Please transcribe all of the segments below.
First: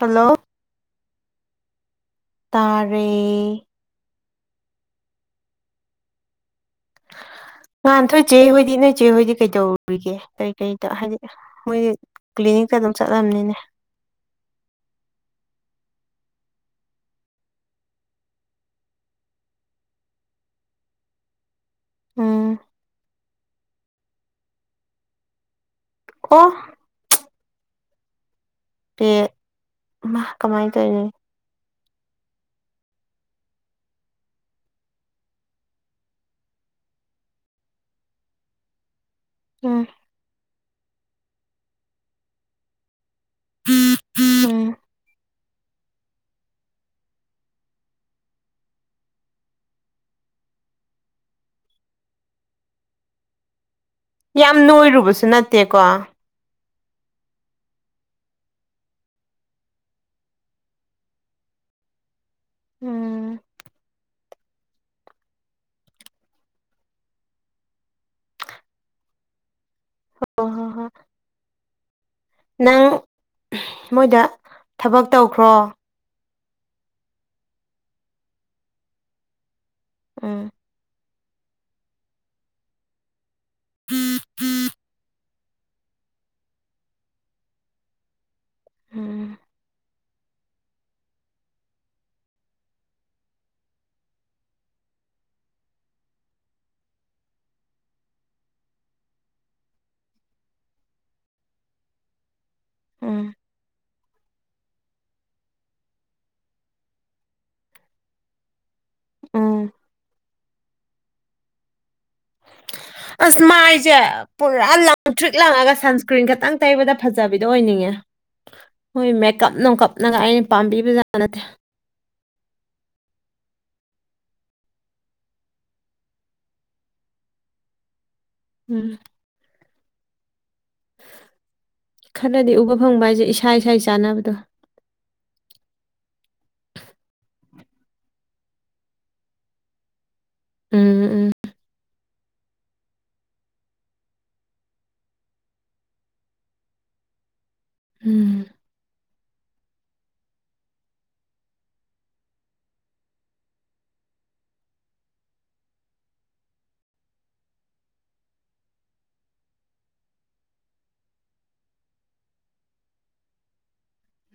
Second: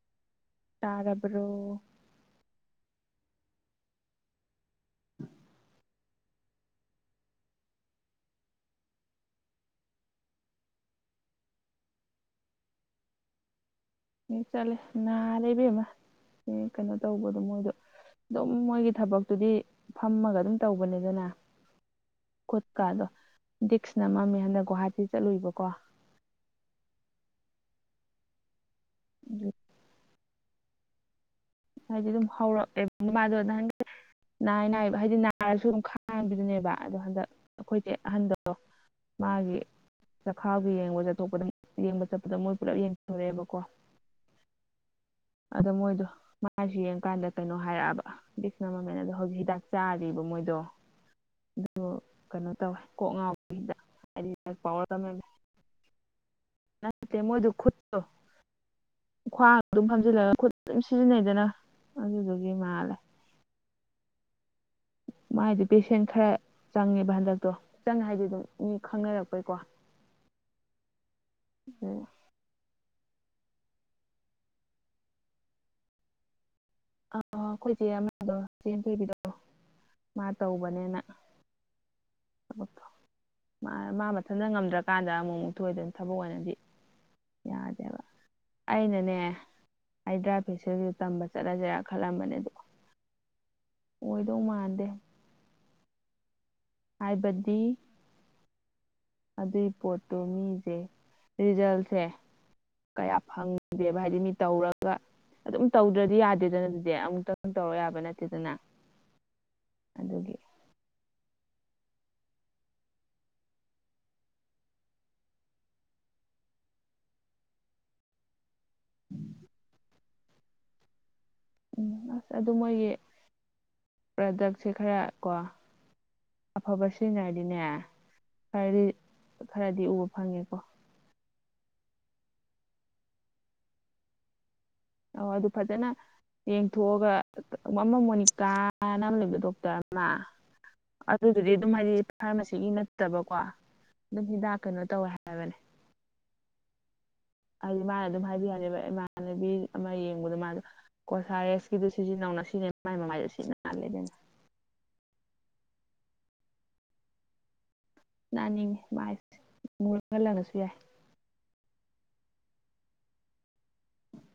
hello ꯇꯔꯕ꯭ꯔꯣ ꯇꯔꯦ [inaudible] [inaudible] ꯅꯥꯟꯊꯣꯏꯆꯦ ꯍꯣꯏꯗꯤ ꯅꯣꯏ ꯆꯦ ꯍꯣꯏꯗꯤ ꯀꯩꯗꯧꯔꯤꯒꯦ ꯀꯔꯤ ꯀꯔꯤꯗ ꯍꯥꯏꯗꯤ ꯃꯣꯏꯗꯤ ꯀꯂꯤ ꯅꯤꯛꯇ ꯑꯗꯨꯝ ꯆꯠꯂꯝꯅꯤꯅꯦ ꯆꯠꯂꯦ ꯅꯥꯔꯦ ꯏꯕꯦꯝꯃꯥ ꯀꯩꯅꯣ ꯇꯧꯕꯗꯣ ꯃꯣꯏꯗꯣ ꯑꯗꯨꯝ ꯃꯣꯏꯒꯤ ꯊꯕꯛꯇꯨꯗꯤ ꯐꯝꯃꯒ ꯑꯗꯨꯝ ꯇꯧꯕꯅꯤꯗꯅ ꯎꯝ ꯈꯨꯠꯀ ꯑꯗꯣ ꯗꯤꯛꯁ ꯅꯃꯝꯃꯦ ꯍꯟꯗꯛ ꯒꯨꯍꯥꯇꯤ ꯆꯠꯂꯨꯏꯕꯀꯣ ꯑꯣ ꯄꯦ ꯏꯃꯥ ꯀꯃꯥꯏꯅ ꯇꯧꯏꯅꯣ ꯍꯥꯏꯗꯤ ꯑꯗꯨꯝ ꯍꯧꯔꯛꯑꯦꯕꯃꯥꯗꯣ ꯅꯍꯥꯟꯈꯩ ꯅꯥꯏ ꯅꯥꯏꯕ ꯍꯥꯏꯗꯤ ꯅꯥꯔꯁꯨ ꯑꯗꯨꯝ ꯈꯥꯡꯕꯤꯗꯨꯅꯦꯕ ꯑꯗꯣ ꯍꯟꯗꯛ ꯑꯩꯈꯣꯏꯆꯦ ꯑꯍꯟꯗꯣ ꯃꯥꯒꯤ ꯎꯝ ꯆꯈꯥꯎꯒꯤ ꯌꯦꯡꯕ ꯆꯠꯊꯣꯛꯄꯗ ꯌꯦꯡꯕ ꯆꯠꯄꯗ ꯃꯣꯏ ꯄꯨꯂꯞ ꯌꯦꯡ ꯨꯔꯦꯕꯀꯣ ꯎꯝ ꯑꯗꯣ ꯃꯣꯏꯗꯣ ꯃꯥꯁꯤ ꯌꯦꯡꯉꯀꯥꯟꯗ ꯀꯩꯅꯣ ꯍꯥꯏꯔꯛꯑꯕ ꯕꯤꯛꯁꯅ ꯃꯃꯦꯟ ꯑꯗꯣ ꯍꯧꯖꯤꯛ ꯍꯤꯗꯥꯛ ꯆꯥꯔꯤꯕ ꯃꯣꯏꯗꯣ ꯑꯗꯨ ꯀꯩꯅꯣ ꯇꯧꯋꯦ ꯀꯣꯛ ꯉꯥꯎꯕꯤꯗ ꯌꯥꯝ ꯅꯣꯏꯔꯨꯕꯁꯨ ꯅꯠꯇꯦꯀꯣ ꯅꯠꯇꯦ ꯃꯣꯏꯗ ꯈꯨꯠꯇꯣ ꯈ꯭ꯋꯥꯡ ꯑꯗꯨꯝ ꯐꯝꯖꯤꯜꯂꯒ ꯈꯨꯠꯇ ꯑꯗꯨꯝ ꯁꯤꯖꯤꯟꯅꯩ ꯑꯗꯨꯒꯤ ꯎꯝ [inaudible] ꯃꯥꯥꯏꯗꯤ ꯄꯦꯁꯦꯟ ꯈꯔ ꯆꯪꯉꯦꯕ ꯍꯟꯗꯛꯇꯣ ꯆꯪꯉ ꯍꯥꯏꯗꯤ ꯑꯗꯨꯝ ꯃꯤ ꯈꯪꯅꯔꯛꯄꯩꯀꯣ ꯍ ꯍꯣ ꯍꯣ ꯅꯪ ꯃꯣꯏꯗ ꯊꯕꯛ ꯇꯧꯈ꯭ꯔꯣ ꯑ ꯑꯩꯈꯣꯏꯆꯦ ꯑꯃꯗꯣ ꯆꯦꯟ ꯄꯕꯤꯗꯣ ꯃꯥ ꯎꯝ ꯇꯧꯕꯅꯦꯅ ꯃꯥ ꯃꯊꯟꯇ ꯉꯝꯗ꯭ꯔꯀꯥꯟꯗ ꯑꯃꯨꯛ ꯊꯊꯣꯏꯗꯅ ꯊꯕꯛ ꯑꯣꯏꯅꯗꯤ ꯌꯥꯗꯦꯕ ꯑꯩꯅꯅꯦ ꯎꯝ ꯍꯥꯏꯗ꯭ꯔꯥ ꯐꯦꯁꯤꯦꯜ ꯇꯝꯕ ꯆꯠꯂꯁꯤꯔꯥ ꯈꯜꯂꯝꯕꯅꯦꯗꯣ ꯑꯣꯏꯗꯧ ꯃꯥꯟꯗꯦ ꯍꯥꯏꯥꯏꯕꯗꯤ ꯑꯗꯨꯏ ꯄꯣꯠꯇꯣ ꯃꯤꯁꯦ ꯔꯤꯖꯜꯁꯦ ꯀꯌꯥ ꯎꯝ ꯐꯪꯗꯦꯕ ꯍꯥꯏꯗꯤ ꯃꯤ ꯇꯧꯔꯒ ꯑꯗꯨꯝ ꯇꯧꯗ꯭ꯔꯗꯤ ꯌꯥꯗꯦꯗꯅ ꯑꯗꯨꯗꯤ ꯑꯃꯨꯛꯇꯪ ꯇꯧꯔ ꯌꯥꯕ ꯅꯠꯇꯦꯗꯅ ꯎꯝ ꯑꯗꯨꯒꯤ [inaudible] ꯑꯁ ꯃꯥꯏꯁꯦ ꯄꯨꯔꯥ ꯂꯪ ꯇ꯭ꯔꯤꯛ ꯂꯪꯉꯒ ꯁꯟꯁꯀ꯭ꯔꯤꯟ ꯈꯛꯇꯪ ꯇꯩꯕꯗ ꯐꯖꯕꯤꯗꯣ ꯑꯣꯏꯅꯤꯡꯉꯦ ꯍꯣꯏ ꯃꯦꯀꯞ ꯅꯅꯨꯡꯀꯞꯅꯒ ꯑꯩꯅ ꯄꯥꯝꯕꯤꯕꯖꯥꯠ ꯅꯠꯇꯦ ꯎꯝ ꯑꯁ ꯑꯗꯨ ꯃꯣꯏꯒꯤ ꯄ꯭ꯔꯗꯛꯁꯦ ꯈꯔ ꯀꯣ ꯑꯐꯕ ꯁꯤꯖꯤꯟꯅꯔꯗꯤꯅꯦ ꯈꯔꯗꯤ ꯎꯝ ꯈꯔꯗꯤ ꯎꯕ ꯐꯪꯉꯦꯀꯣ ꯈꯔꯅꯗꯤ ꯎꯕ ꯐꯪꯕ ꯍꯥꯏꯁꯦ ꯏꯁꯥ ꯏꯁꯥꯒꯤ ꯆꯥꯅꯕꯗꯣ ꯑ ꯑꯗꯨ ꯐꯖꯅ ꯌꯦꯡꯊꯣꯛꯑꯒ ꯃꯃ ꯃꯣꯅꯤꯀꯥ ꯅ ꯑꯃꯥ ꯂꯩꯕ ꯗꯣꯛꯇꯔ ꯑꯃ ꯑꯗꯨ ꯎꯝ ꯎꯝ ꯑꯗꯨꯗꯤ ꯑꯗꯨ ꯃꯔꯤ ꯐꯥꯔꯃꯥꯁꯤꯒꯤ ꯅꯠꯇꯕꯀꯣ ꯑꯗꯨꯝ ꯍꯤꯗꯥꯛ ꯀꯩꯅꯣ ꯇꯧꯋꯦ ꯍꯥꯏꯕꯅꯦ ꯍꯥꯏꯗꯤ ꯃꯥꯅ ꯑꯗꯨꯝ ꯎꯝ ꯍꯥꯏꯕꯤ ꯌꯥꯅꯦꯕ ꯏꯃꯥꯟꯅꯕꯤ ꯑꯃ ꯌꯦꯡꯕꯗ ꯃꯥꯗ ꯀꯣꯁꯥ ꯔꯦꯁꯀꯤꯗꯨ ꯁꯤꯖꯤꯟꯅꯧ ꯉꯁꯤꯅꯦ ꯃꯥꯏ ꯃꯃꯥꯏꯗ ꯁꯤꯠ ꯅꯥꯂꯦꯗꯅ [unintelligible] ꯅꯥꯅꯤꯡꯉꯦ ꯃꯥꯏꯁꯦ ꯃꯥꯡꯒꯜꯂꯛꯂꯁꯨ ꯌꯥꯏ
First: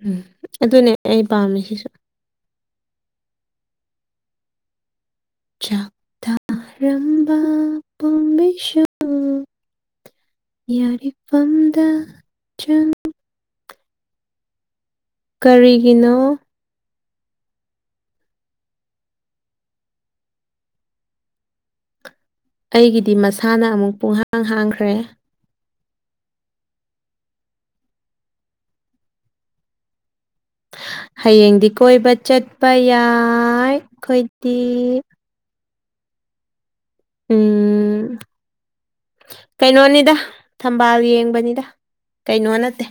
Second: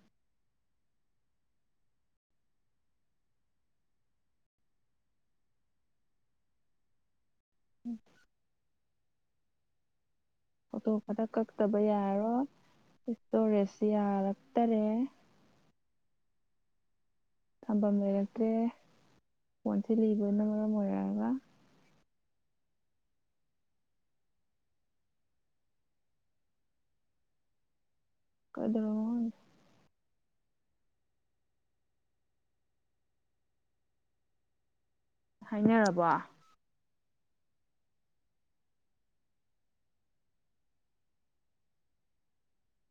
ꯎꯝ ꯑꯗꯨꯅꯦ ꯑꯩ ꯄꯥꯝꯃꯤ ꯁꯤꯁꯨ ꯆꯛꯇꯔꯝꯕꯥ ꯄꯣꯝꯕꯤꯁꯨ ꯐꯣꯇꯣ ꯈꯔ ꯀꯛꯇꯕ ꯌꯥꯔꯤꯐꯝꯗ ꯌꯥꯔꯣꯏ ꯆꯪ ꯏꯁꯇꯣꯔꯦꯖꯁꯤ ꯌꯥꯔꯛꯇꯔꯦ ꯀꯔꯤꯒꯤꯅꯣ ꯊꯝꯐꯝ ꯂꯩꯔꯛꯇ꯭ꯔꯦ ꯐꯣꯟꯁꯦ ꯂꯤꯕꯗꯨꯅ ꯃꯔꯝ ꯑꯣꯏꯔꯒ ꯑꯩꯒꯤꯗꯤ ꯃꯁꯥꯅ ꯑꯃꯨꯛ ꯄꯨꯡꯍꯥꯡ ꯍꯥꯡꯈ꯭ꯔꯦ ꯀꯗꯧꯔꯕꯅꯣ ꯈꯪꯗꯦ ꯍꯌꯦꯡꯗꯤ ꯀꯣꯏꯕ ꯆꯠꯄ ꯌꯥꯏ ꯑꯩꯈꯣꯏꯗꯤ ꯍꯥꯏꯅꯔꯕ ꯎꯝ ꯀꯩꯅꯣꯅꯤꯗ ꯊꯝꯕꯥꯜ ꯌꯦꯡꯕꯅꯤꯗ ꯀꯩꯅꯣ ꯅꯠꯇꯦ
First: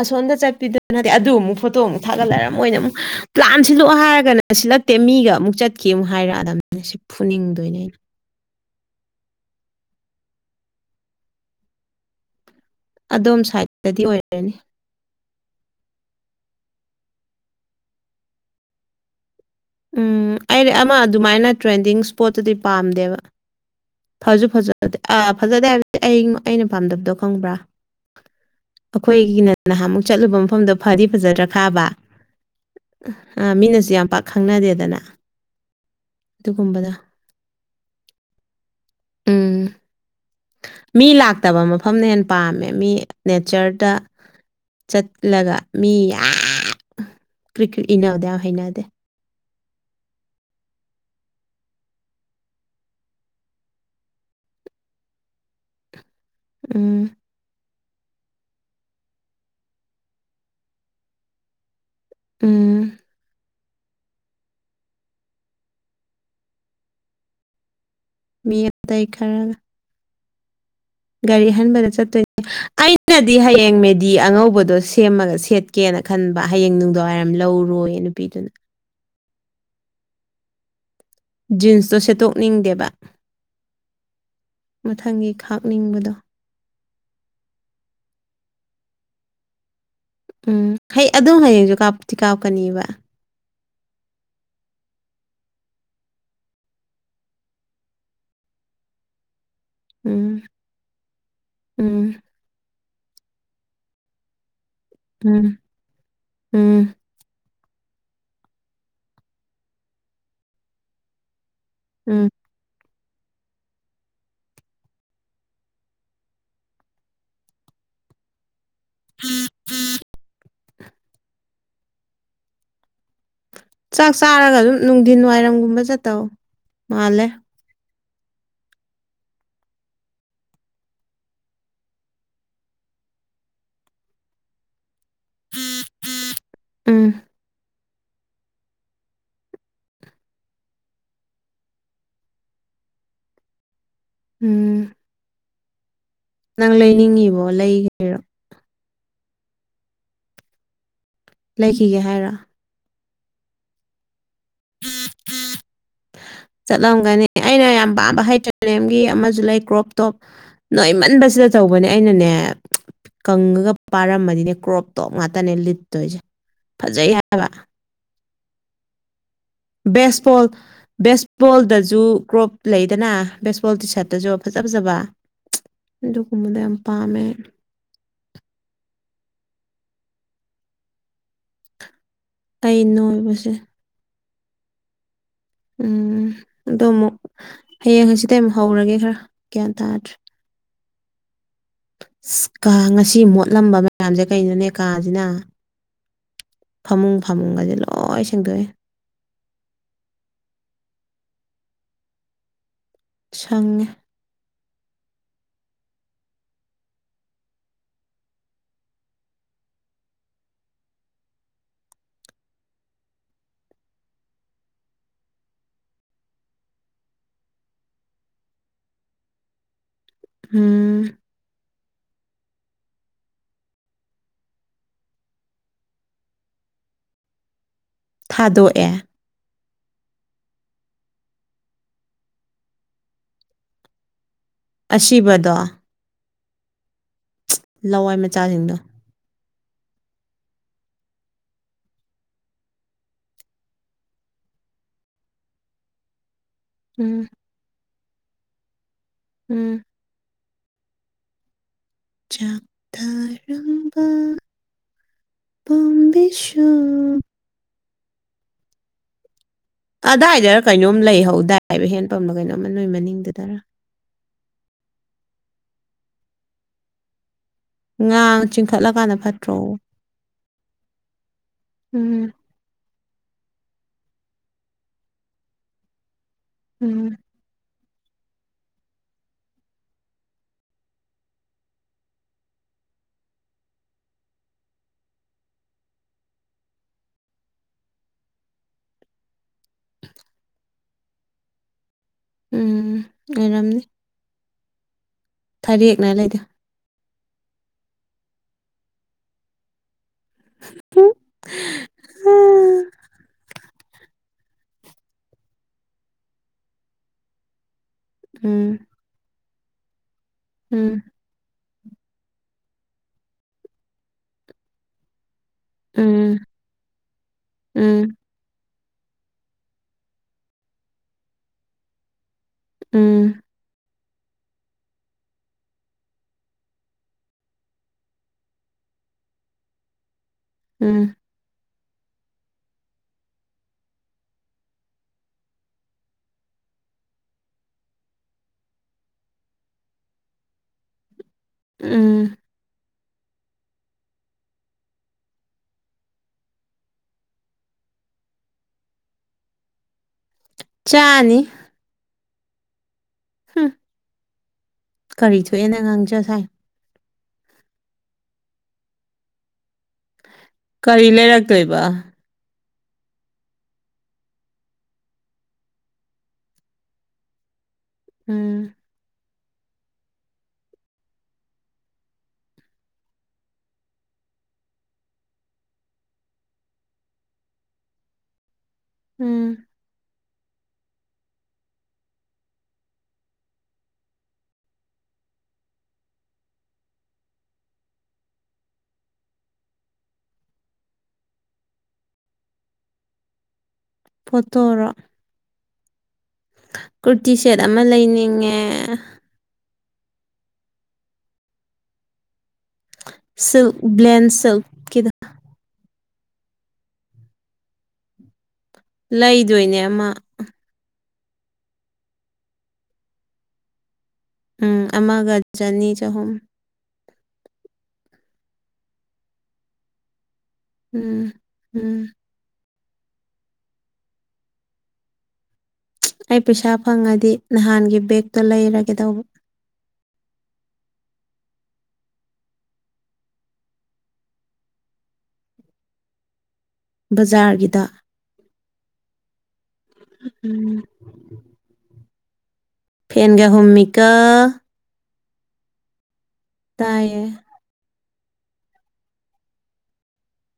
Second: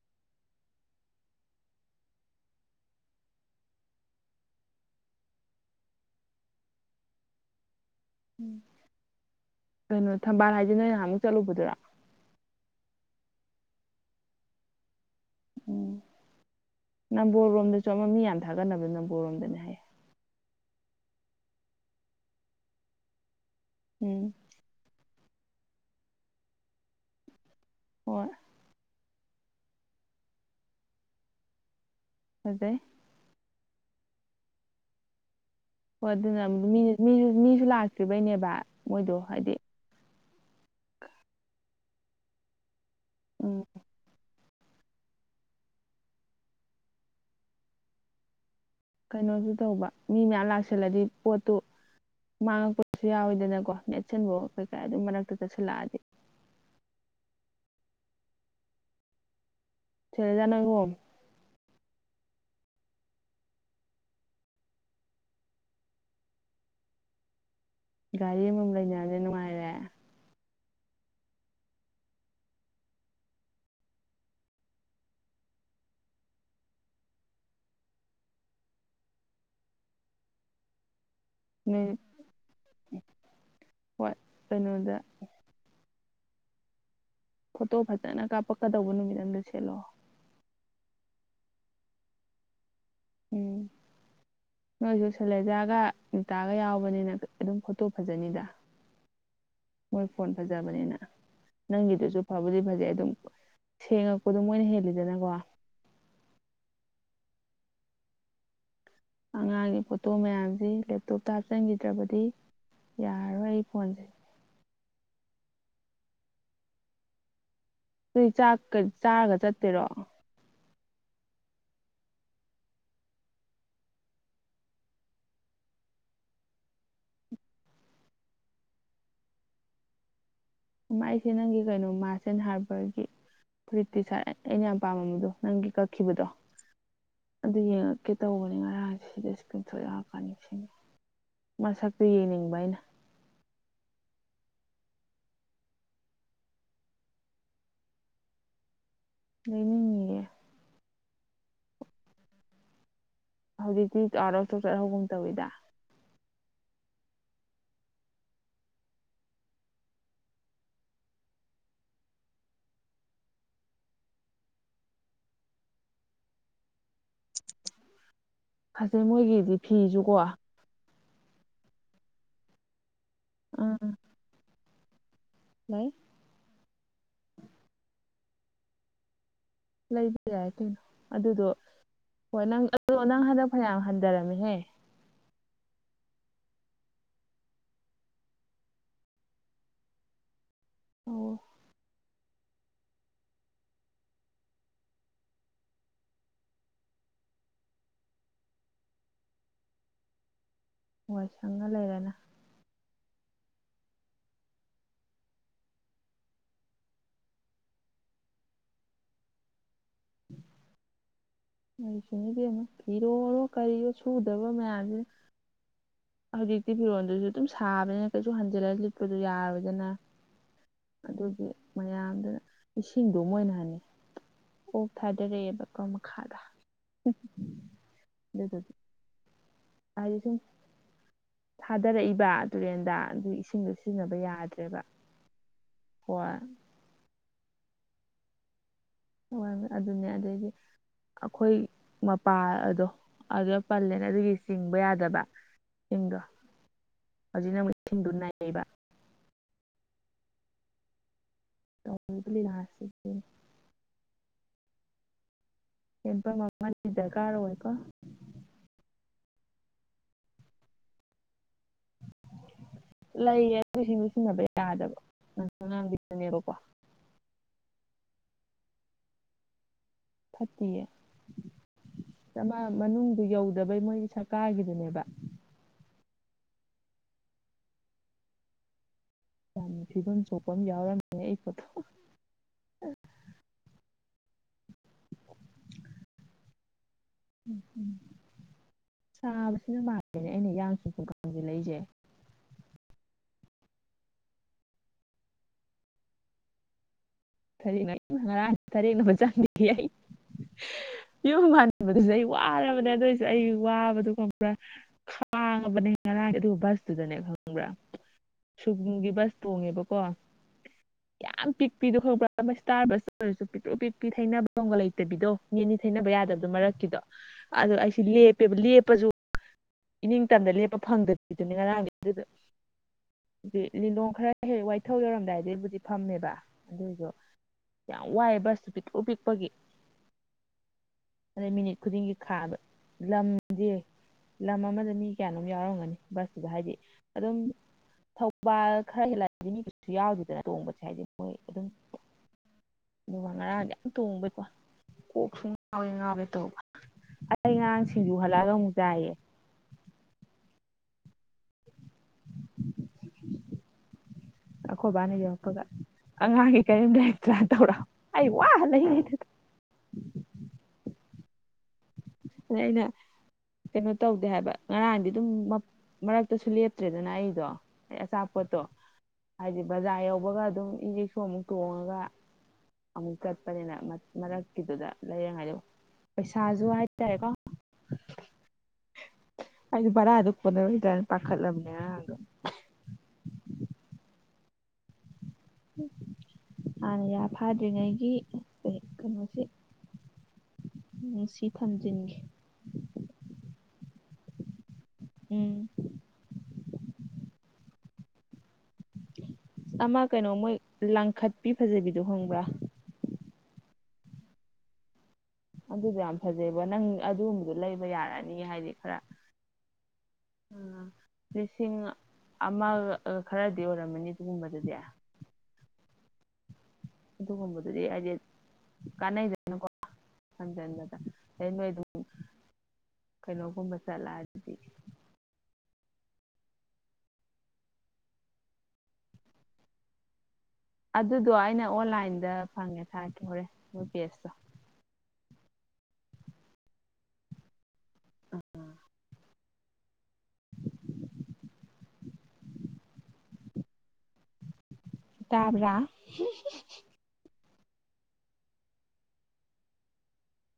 ꯑꯁꯣꯝꯗ ꯆꯠꯄꯤꯗꯅꯠꯇꯗꯤ ꯑꯗꯨ ꯑꯃꯨꯛ ꯐꯣꯇꯣ ꯑꯃꯨꯛ ꯊꯥꯒꯠꯂꯔ ꯃꯣꯏꯅ ꯑꯃꯨꯛ ꯄ꯭ꯂꯥꯟ ꯁꯤꯜꯂꯣꯛꯑꯣ ꯍꯥꯏꯔꯒꯅ ꯁꯤ ꯅꯠꯇꯦ ꯃꯤꯒ ꯑꯃꯨꯛ ꯆꯠꯈꯤ ꯑꯃꯨꯛ ꯍꯥꯏꯔꯛꯑꯗꯅꯤꯅ ꯁꯤ ꯐꯨꯅꯤꯡꯗꯣꯏꯅꯦ ꯑꯩꯅ ꯀꯩꯅꯣ ꯊꯝꯕꯥꯜ ꯍꯥꯏꯁꯤ ꯅꯣꯏ ꯅꯍꯥꯟ ꯑꯃꯨꯛ ꯆꯠꯂꯨꯕꯗꯨꯔ ꯑꯗꯣꯝ ꯁꯥꯏꯗꯠꯇꯗꯤ ꯑꯣꯏꯔꯅꯤ ꯎꯝ ꯅꯝꯕꯣꯜ ꯔꯣꯝꯗꯁꯨ ꯑꯃ ꯃꯤ ꯌꯥꯝꯟ ꯊꯥꯒꯠꯅꯕ ꯅꯝꯕꯣꯜꯔꯣꯝꯗꯅꯦ ꯎꯝ ꯑꯩ ꯑꯃ ꯑꯗꯨꯃꯥꯏꯅ ꯇ꯭ꯔꯦꯟꯗꯤꯡ ꯏꯁꯄꯣꯠꯇꯗꯤ ꯄꯥꯝꯗꯦꯕ ꯎꯝ ꯐꯁꯨ ꯐꯖꯗꯦ ꯑꯥ ꯐꯖꯗꯦ ꯍꯥꯏꯕꯗꯤ ꯑꯩ ꯑꯩꯅ ꯄꯥꯝꯗꯕꯗꯣ ꯈꯪꯕ꯭ꯔꯥ ꯍꯣꯏ ꯑꯩꯈꯣꯏꯒꯤꯅ ꯅꯍꯥꯟꯃꯨꯛ ꯆꯠꯂꯨꯕ ꯃꯐꯝꯗꯣ ꯐꯗꯤ ꯐꯖꯗ꯭ꯔꯥ ꯈꯥꯕ ꯑꯗꯦ ꯑꯥ ꯃꯤꯅꯁꯨ ꯌꯥꯝ ꯄꯥꯛ ꯈꯪꯅꯗꯦꯗꯅ ꯍꯣꯏ ꯑꯗꯨꯅꯁꯨ ꯑꯗꯨꯒꯨꯝꯕꯗꯣ ꯃꯤꯁꯨ ꯂꯥꯛꯇ꯭ꯔꯤꯕꯩꯅꯦꯕ ꯃꯣꯏꯗꯣ ꯍꯥꯏꯗꯤ ꯎꯝ ꯃꯤ ꯂꯥꯛꯇꯕ ꯃꯐꯝꯅ ꯍꯦꯟꯅ ꯄꯥꯝꯃꯦ ꯃꯤ ꯎꯝ ꯅꯦꯆꯔꯗ ꯆꯠꯂꯒ ꯃꯤ ꯌꯥꯝ ꯀ꯭ꯔꯤ ꯀ꯭ꯔꯤ ꯏꯟꯅꯧꯗ ꯌꯥꯝ ꯍꯩꯅꯗꯦ ꯀꯩꯅꯣꯁꯨ ꯇꯧꯕ ꯃꯤ ꯃꯌꯥꯝ ꯂꯥꯛꯁꯜꯂꯗꯤ ꯄꯣꯠꯇꯨ ꯃꯥꯡꯉꯛꯄꯁꯨ ꯌꯥꯎꯋꯤꯗꯅꯀꯣ ꯅꯦꯠꯁꯤꯟꯕ ꯀꯩꯀꯥ ꯑꯗꯨꯝ ꯃꯔꯛꯇ ꯆꯠꯁꯨꯜꯂꯛꯑꯗꯤ ꯎꯝ ꯆꯔꯖꯅꯒꯣꯝ ꯎꯝ ꯒꯥꯔꯤ ꯃꯤ ꯑꯃꯃꯝ ꯑꯇꯩ ꯂꯩꯅꯅꯦ ꯈꯔꯒ ꯅꯨꯡꯉꯥꯏꯔꯦ ꯒꯥꯔꯤ ꯍꯟꯕꯗ ꯆꯠꯇꯣꯏꯅꯦ ꯑꯩꯅꯗꯤ ꯍꯌꯦꯡ ꯃꯦꯗꯤ ꯑꯉꯧꯕꯗꯣ ꯁꯦꯝꯃꯒ ꯁꯦꯠꯀꯦꯅ ꯅ ꯈꯟꯕ ꯍꯌꯦꯡ ꯅꯨꯡꯗꯥꯡꯋꯥꯏꯔꯝ ꯂꯧꯔꯣꯏꯌꯦ ꯅꯨꯄꯤꯗꯨꯅ ꯅꯣꯏ ꯖꯤꯟꯁꯇꯣ ꯁꯦꯠꯇꯣꯛꯅꯤꯡꯗꯦꯕ ꯍꯣꯏ ꯀꯩꯅꯣꯗ ꯃꯊꯪꯒꯤ ꯈꯥꯛꯅꯤꯡꯕꯗꯣ ꯐꯣꯇꯣ ꯐꯖꯅ ꯀꯥꯞꯄꯛꯀꯗꯧꯕ ꯅꯨꯃꯤꯠ ꯑꯗ ꯁꯦꯠꯂꯣ ꯎꯝ ꯍ ꯑꯗꯨꯝ ꯍꯌꯦꯡꯁꯨ ꯀꯥꯞꯇꯤ ꯀꯥꯞꯀꯅꯤꯕ ꯎꯝ [unintelligible] ꯅꯣꯏꯁꯨ ꯁꯦꯂꯦꯖꯥꯒ ꯅꯤꯇꯥꯒ ꯌꯥꯎꯕꯅꯤꯅ ꯑꯗꯨꯝ ꯐꯣꯇꯣ ꯐꯖꯅꯤꯗ [unintelligible] ꯃꯣꯏ ꯎꯝ ꯐꯣꯟ ꯐꯖꯕꯅꯤꯅ ꯎꯝ ꯅꯪꯒꯤꯗꯨꯁꯨ ꯐꯕꯨꯗꯤ ꯐꯖꯩ ꯁꯦꯡꯉꯛꯄꯗ ꯃꯣꯏꯅ ꯍ ꯎꯝ ꯎꯝ ꯑꯉꯥꯡꯒꯤ ꯐꯣꯇꯣ ꯃꯌꯥꯝꯁꯤ ꯂꯦꯞꯇꯣꯞꯇ ꯍꯥꯞꯆꯤꯟꯈꯤꯗ꯭ꯔꯕꯗꯤ ꯎꯝ ꯌꯥꯔꯣꯏ ꯑꯩ ꯐꯣꯟꯁꯩꯦ ꯁꯤ ꯆꯥꯛ ꯆꯥꯔꯒ ꯆꯠꯇꯦꯔꯣ ꯆꯥꯛ ꯆꯥꯔꯒ ꯑꯗꯨꯝ ꯅꯨꯡꯊꯤꯟ ꯋꯥꯏꯔꯝꯒꯨꯝꯕ ꯆꯠꯇꯧ ꯃꯥꯜꯂꯦ ꯑꯩꯁꯦ ꯅꯪꯒꯤ ꯀꯩꯅꯣ ꯃꯥꯔꯁ ꯑꯦꯟ ꯍꯥꯚꯔꯒꯤ ꯐꯨꯔꯤꯠꯇꯤ ꯁꯥ ꯑꯩꯅ ꯌꯥꯝ ꯑꯄꯥꯝꯕꯝꯕꯗꯣ ꯅꯪꯒꯤ ꯀꯛꯈꯤꯕꯗꯣ ꯎꯝ ꯑꯗꯨꯡꯉ ꯀꯦ ꯇꯧꯕꯅꯤ ꯉꯔꯥꯡꯁ ꯁꯤꯗ ꯏꯁꯀ꯭ꯔꯤꯝꯊ ꯊꯣꯛ ꯌꯥꯛꯔꯀꯅꯤ ꯁꯤꯅꯤ ꯃꯁꯛꯇꯨ ꯌꯦꯡꯅꯤꯡꯕ ꯑꯩꯅ ꯎꯝ ꯅꯪ ꯂꯩꯅꯤꯡꯉꯤꯕꯣ ꯂꯩꯒꯦꯔꯣ ꯂꯩꯅꯤꯡꯉ ꯂꯩꯈꯤꯒꯦ ꯍꯥꯏꯔ ꯍꯧꯖꯤꯛꯇꯤ ꯑꯥꯔꯇꯣꯛꯇ ꯍꯒꯨꯝ ꯇꯧꯋꯤꯗ [unintelligible] ꯆꯠꯂꯝꯒꯅꯤ ꯑꯩꯅ ꯌꯥꯝ ꯄꯥꯝꯕ ꯍꯩꯇ꯭ꯔꯒꯤ ꯑꯃꯁꯨ ꯂꯩ ꯀ꯭ꯔꯣꯞ ꯇꯣꯞ ꯅꯣꯏ ꯃꯟꯕꯁꯤꯗ ꯇ ꯇꯧꯕꯅꯦ ꯑꯩꯅꯅꯦ ꯀꯪꯉꯒ ꯄꯥꯔꯝꯃꯗꯤꯅꯦ ꯀ꯭ꯔꯣꯞꯇꯣ ꯉꯇꯅꯦ ꯂꯤꯠꯇꯣꯏꯁꯦ ꯐꯖꯩ ꯍꯥꯏꯕ ꯐꯖꯩ ꯃꯣꯏꯒꯤꯗꯤ ꯐꯤꯁꯨꯀꯣ ꯕꯦꯁꯕꯣꯜꯗꯖ ꯀ꯭ꯔꯣꯞ ꯂꯩꯗꯅ ꯕꯦꯁꯕꯣꯜ ꯇꯤ ꯁꯥꯔꯠꯇꯁꯨ ꯐꯖ ꯐꯖꯕ ꯂꯩ ꯗꯨ ꯀꯨꯃꯗ ꯌꯥꯝ ꯄꯥꯝꯃꯦ ꯂꯩꯕ ꯌꯥꯏ ꯀꯩꯅꯣ ꯑꯗꯨꯗꯣ ꯍꯣꯏ ꯅꯪ ꯑꯩ ꯑꯗꯣ ꯅꯪ ꯍꯟꯗꯛ ꯅꯣꯏꯕꯁꯦ ꯐꯅꯌꯥꯝ ꯍꯟꯊꯔꯝꯃꯤ ꯍ ꯎꯝ ꯑꯗꯣ ꯑꯃꯨꯛ ꯍꯌꯦꯡ ꯉ ꯑꯁꯤꯗ ꯑꯃꯨꯛ ꯍꯧꯔꯒꯦ ꯈꯔ ꯒ꯭ꯌꯥꯟ ꯇꯥꯗ꯭ꯔꯦ ꯑꯣ ꯀꯥ ꯉꯁꯤ ꯃꯣꯠꯂꯝꯕ ꯃꯌꯥꯝꯁꯦ ꯀꯩꯅꯣꯅꯦ ꯀꯥꯁꯤꯅ ꯐꯃꯨꯡ ꯐꯃꯨꯡ ꯑꯁꯦ ꯂꯣꯏ ꯁꯦꯡꯗꯣꯛꯏ ꯋꯥꯣꯏ ꯁꯪꯉ ꯂꯩꯔꯅ ꯁꯉ ꯂꯩꯔꯤꯁꯨꯅꯤꯗꯤ ꯑꯃꯨꯛ ꯏꯤꯔꯣꯔꯣ ꯀꯔꯤꯔꯣ ꯁꯨꯗꯕ ꯃꯌꯥꯝꯁꯤ ꯍꯧꯖꯤꯛꯇꯤ ꯐꯤꯔꯣꯟꯜꯗꯨꯁꯨ ꯑꯗꯨꯝ ꯁꯥꯕꯅꯤꯅ ꯀꯩꯁꯨ ꯍꯟꯖꯤꯜꯂꯒ ꯂꯤꯠꯄꯗꯨꯣ ꯌꯥꯔꯗꯅ ꯎꯝ ꯃꯌꯥꯝꯗꯨꯅ ꯏꯁꯤꯡꯗꯣ ꯃꯣꯏꯅꯍꯟꯅꯤ ꯑꯣ ꯐꯥꯗꯔꯛꯑꯦꯕ ꯀ ꯃꯈꯥꯗ ꯑꯗꯨꯗꯨꯒꯤ ꯊꯥꯗꯣꯛꯑꯦ ꯍꯥꯏꯗꯤ ꯁꯨꯝ ꯊꯥꯗꯔꯛꯏꯕ ꯇꯨꯔꯦꯟꯗ ꯑꯗꯨ ꯏꯁꯤꯡꯗꯣ ꯁꯤꯖꯤꯟꯅꯕ ꯌꯥꯗ꯭ꯔꯦ ꯆꯕ ꯑꯁꯤꯕꯗꯣ ꯍꯋꯥ ꯂꯋꯥꯏ ꯃꯆꯥꯁꯤꯡꯗꯣ ꯍ ꯑꯗꯨꯅꯦ ꯑꯗꯨꯗꯩꯗꯤ ꯑꯩꯈꯣꯏ ꯃꯄꯥ ꯑꯗꯣ ꯑꯗꯨꯗ ꯄꯜꯂꯦꯅ ꯑꯗꯨꯒꯤ ꯆꯤꯡꯕ ꯌꯥꯗꯕ ꯁꯤꯡꯗꯣ ꯎꯝ ꯍꯧꯖꯤꯛꯅ ꯑꯃꯨꯛ ꯏꯁꯤꯡꯗꯣ ꯅꯩꯌꯦꯕ ꯎꯝ ꯇꯧꯔꯤꯕ ꯂꯤꯂꯥꯁꯤꯗꯤ ꯥꯛꯥꯛꯊꯔꯝꯝꯕ ꯍꯦꯟꯐꯝ ꯃꯜꯗꯤ ꯗꯔꯀꯥꯔ ꯑꯣꯏꯀꯣ ꯑꯗꯥꯏꯗꯔ ꯀꯩꯅꯣꯝ ꯂꯩꯍꯧꯗꯥꯏꯕ ꯍꯦꯟꯄꯝꯗ ꯀꯩꯅꯣꯝꯃ ꯅꯣꯏ ꯃꯅꯤꯡꯗꯨꯗꯔ ꯂꯩꯌꯦ ꯑꯗꯨ ꯏꯁꯤꯡꯗꯣ ꯁꯤꯖꯤꯟꯅꯕ ꯌꯥꯗꯕ ꯅꯪ ꯅꯪ ꯂꯤ ꯆꯅꯤꯔꯨꯀꯣ ꯉꯥ ꯆꯤꯡꯈꯠꯂꯀꯥꯟꯗ ꯐꯠꯇ꯭ꯔꯣ ꯐꯠꯇꯌꯦ ꯎꯝ ꯆꯃ ꯃꯅꯨꯡ ꯑꯗꯨ ꯌꯧꯗꯕꯩ ꯃꯣꯏꯒꯤ ꯁꯔꯀꯥꯔꯒꯤꯗꯨꯅꯦꯕ ꯎꯝ ꯌꯥꯝ ꯐꯤꯕꯝ ꯁꯣꯛꯄ ꯑꯃ ꯌꯥꯎꯔꯝꯃꯦ ꯑꯩ ꯄꯣꯠꯇꯣ [unintelligible] ꯎꯝ ꯎꯝ ꯆ ꯁꯥꯕꯁꯤꯅ ꯃꯥꯥꯟꯦꯅꯦ ꯑꯩꯅ ꯌꯥꯝꯁꯨ ꯈꯨꯡꯒꯁꯦ ꯂꯩꯁꯦ ꯎꯝ ꯑꯣꯏꯔꯝꯗꯤ ꯊꯔ ꯌꯦꯅꯥꯏ ꯂꯩꯗꯦ ꯁꯔꯤꯅ ꯁꯔꯅꯝꯕ ꯆꯥ ꯌꯨꯝ ꯍꯅꯤꯡꯕꯗꯨꯁꯨ ꯑꯩ ꯎꯝ ꯋꯥꯔꯕꯅꯦ ꯑꯗꯨꯑꯣꯏꯁꯨ ꯑꯩ ꯋꯥꯕꯗꯨꯒ ꯄꯨꯔꯥ ꯈꯥꯡꯉꯕꯅꯦ ꯉꯔꯥꯡ ꯑꯗꯨꯒ ꯕꯁꯇꯨꯗꯅꯦ ꯈꯪꯕ꯭ꯔꯥ ꯁꯨꯒꯨꯝꯒꯤ ꯕꯁ ꯇꯣꯡꯉꯦꯕꯀꯣ ꯎꯝ ꯄꯄꯤꯤꯗꯣ ꯈꯔꯛꯄꯥ ꯇꯥꯔꯁꯨ ꯑꯣꯏꯔꯁꯨ ꯄꯤꯛ꯭ꯔꯎ ꯄꯤꯛꯄꯤ ꯊꯩꯅꯅꯕꯗꯣꯝꯒ ꯂꯩꯇꯕꯤꯗꯣ ꯅꯅꯤ ꯊꯩꯅꯕ ꯎꯝ ꯌꯥꯗꯕꯗꯨꯣ ꯃꯔꯛꯀꯤꯗꯣ ꯑꯗꯣ ꯑꯩꯁ ꯎꯝ ꯂꯦꯞꯄꯦꯕ ꯂꯦꯞꯄꯁꯨ ꯏꯅꯤꯡꯇꯝꯗ ꯂꯦꯞꯄ ꯐꯪꯗ꯭ꯔꯤꯗꯨꯅꯤ ꯉꯔꯥꯡꯒꯤ ꯑꯗꯨꯗ ꯎꯝ ꯗꯤ ꯂꯤꯂꯣꯡ ꯈꯔ ꯍꯦꯛ ꯋꯥꯏꯊꯧ ꯌꯧꯔꯝꯗꯥꯏꯗꯕꯨꯗꯤ ꯐꯝꯃꯦꯕ ꯑꯗꯨꯏꯁꯨ ꯌꯥꯝ ꯋꯥꯏꯑꯦ ꯕꯁꯇꯨ ꯄꯤꯛꯎ ꯄꯤꯛꯄꯒꯤ ꯎꯝ ꯑꯗꯩ ꯃꯤꯅꯤꯠ ꯈꯨꯗꯤꯡꯒꯤ ꯈꯥꯕ ꯂꯝꯗꯤꯦ ꯂꯝ ꯑꯃꯗ ꯃꯤ ꯀꯌꯥꯅꯣꯝ ꯌꯥꯎꯔꯝꯒꯅꯤ ꯕꯁꯇꯨꯗ ꯍꯥꯏꯗꯤ ꯑꯗꯨꯝ ꯊꯧꯕꯥꯜ ꯈꯔ ꯍꯂꯗꯤ ꯃꯤ ꯀꯁꯨ ꯌꯥꯎꯗꯦꯗꯅ ꯇꯣꯡꯕꯁꯦ ꯍꯥꯏꯗꯤ ꯃꯣꯏ ꯑꯗꯨꯝ ꯎꯝ ꯑꯗꯨꯒ ꯉꯔꯥꯡꯗꯤ ꯌꯥꯝ ꯇꯣꯡꯕꯩꯀꯣ ꯀꯣꯛꯁꯨ ꯉꯥꯎꯋꯦ ꯉꯥꯎꯔꯦ ꯇꯧꯕ ꯑꯩꯇꯩ ꯉꯔꯥꯡ ꯁꯤꯡꯖꯨ ꯍꯜꯂꯛꯑꯒ ꯑꯃꯨꯛ ꯆꯥꯏꯌꯦ ꯆꯥꯅꯤ ꯍꯝ ꯑꯩꯈꯣꯏꯕꯥꯅ ꯌꯧꯔꯛꯄꯒ ꯁꯥꯏ ꯑꯉꯥꯡꯒꯤ ꯀꯔꯤꯝꯇ ꯇꯧꯔ ꯑꯩ ꯋꯥ ꯂꯩꯗ ꯀꯔꯤ ꯂꯩꯔꯛꯇꯣꯏꯕ ꯂꯩꯗ ꯀꯩꯅꯣ ꯇꯧꯗꯦ ꯍꯥꯏꯕ ꯉꯔꯥꯡꯗꯤ ꯑꯗꯨꯝ ꯃꯔꯛꯇꯁꯨ ꯂꯦꯞꯇ꯭ꯔꯦꯗꯅ ꯑꯩꯗꯣ ꯑꯩ ꯎꯝ ꯑꯆꯥꯄꯣꯠꯇꯣ ꯍꯥꯏꯗꯤ ꯕꯖꯥꯔ ꯌꯧꯕꯒ ꯑꯗꯨꯝ ꯏꯦꯛꯁꯨ ꯑꯃꯨꯛ ꯇꯣꯡꯉꯒ ꯑꯃꯨꯛ ꯀꯠꯄꯅꯤꯅ ꯃꯔꯛꯀꯤꯗꯨꯗ ꯂꯩꯔꯉꯩꯗ ꯄꯩꯁꯥꯁꯨ ꯍꯥꯏ ꯑꯒ ꯎꯝ ꯑꯩꯄꯔ ꯑꯗꯨꯗ ꯗ ꯇꯅ ꯄꯥꯈꯠ ꯂꯕꯅꯦ ꯍꯥꯟꯅ ꯌꯥ ꯐꯥꯗ꯭ꯔꯤꯉꯩꯒꯤ ꯀꯩꯅꯣꯁꯤ ꯎꯝ ꯁꯤ ꯊꯝꯖꯅꯤꯡꯒꯦ ꯐꯠꯇꯣꯔꯥ ꯀꯨꯔꯇꯤ ꯁꯦꯠ ꯑꯃ ꯂꯩꯅꯤꯡꯉꯦ ꯑꯃ ꯀꯩꯅꯣ ꯃꯣꯏ ꯂꯥꯡꯈꯠꯄꯤ ꯐꯖꯕꯤꯗꯣ ꯍꯪꯕ꯭ꯔꯥ ꯁꯤꯜ ꯕ꯭ꯂꯦꯟ ꯁꯤꯜ ꯀꯗ ꯑꯗꯨꯁꯨ ꯌꯥꯝ ꯐꯖꯩꯑꯕ ꯅꯪ ꯑꯗꯨꯒꯨꯝꯕꯗꯣ ꯂꯩꯕ ꯌꯥꯔꯅꯤ ꯍꯥꯏꯗꯤ ꯈꯔ ꯂꯩꯗꯣꯏꯅꯦ ꯑꯃ ꯎꯝ ꯂꯤꯁꯤꯡ ꯑꯃꯒ ꯈꯔꯗꯤ ꯑꯣꯏꯔꯝꯃꯅꯤ ꯑꯗꯨꯒꯨꯝꯕꯗꯨꯗꯤ ꯎꯝ ꯑꯃꯒ ꯆꯅꯤ ꯆꯍꯨꯝ ꯑꯗꯨꯒꯨꯝꯕꯗꯨꯗꯤ ꯍꯥꯏꯗꯤ ꯀꯥꯟꯅꯩꯗꯅꯀꯣ ꯍꯗꯗ ꯎꯝ ꯑꯦꯅꯣꯏ ꯎꯝ ꯀꯩꯅꯩꯅꯣꯕꯨ ꯃꯁꯂꯥ ꯑꯗꯨ ꯑꯗꯨꯗꯤ ꯑꯩ ꯄꯩꯁꯥ ꯐꯪꯉꯗꯤ ꯅꯍꯥꯟꯒꯤ ꯕꯦꯒꯛꯇꯣ ꯂꯩꯔꯒꯦ ꯇꯧꯕ ꯑꯗꯨꯗꯣ ꯑꯩꯅ ꯑꯣꯟꯂꯥꯏꯟꯗ ꯐꯪꯉꯦ ꯊꯔꯦ ꯍꯣꯔꯦ ꯃꯣꯏ ꯄꯦꯖꯇꯣ ꯕꯖꯥꯔꯒꯤꯗ ꯎꯝ ꯐꯦꯟꯒ ꯍꯣꯃꯤꯀꯥ ꯇꯔ ꯇꯥꯏꯌꯦ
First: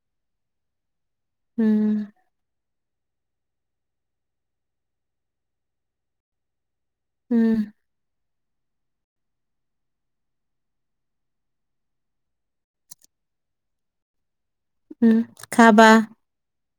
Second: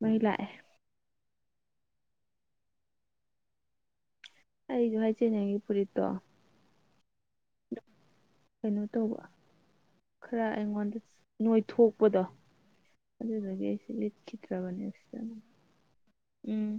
ꯃꯂꯑ ꯎꯝ ꯑꯩꯁꯨ ꯍꯥꯏ ꯆꯦꯅꯦ ꯄꯨꯔꯤꯠꯇꯣ ꯎꯝ ꯀꯩꯅꯣ ꯇꯧꯕ ꯈꯔ ꯑꯩꯉꯣꯟꯗ ꯅꯣꯏꯊꯣꯛꯄꯗꯣ ꯑꯗꯨꯗꯒꯤ ꯑꯩꯁ ꯂꯤꯠ ꯭ꯔꯅꯤ ꯎꯝ ꯈꯥꯕ ꯎꯝ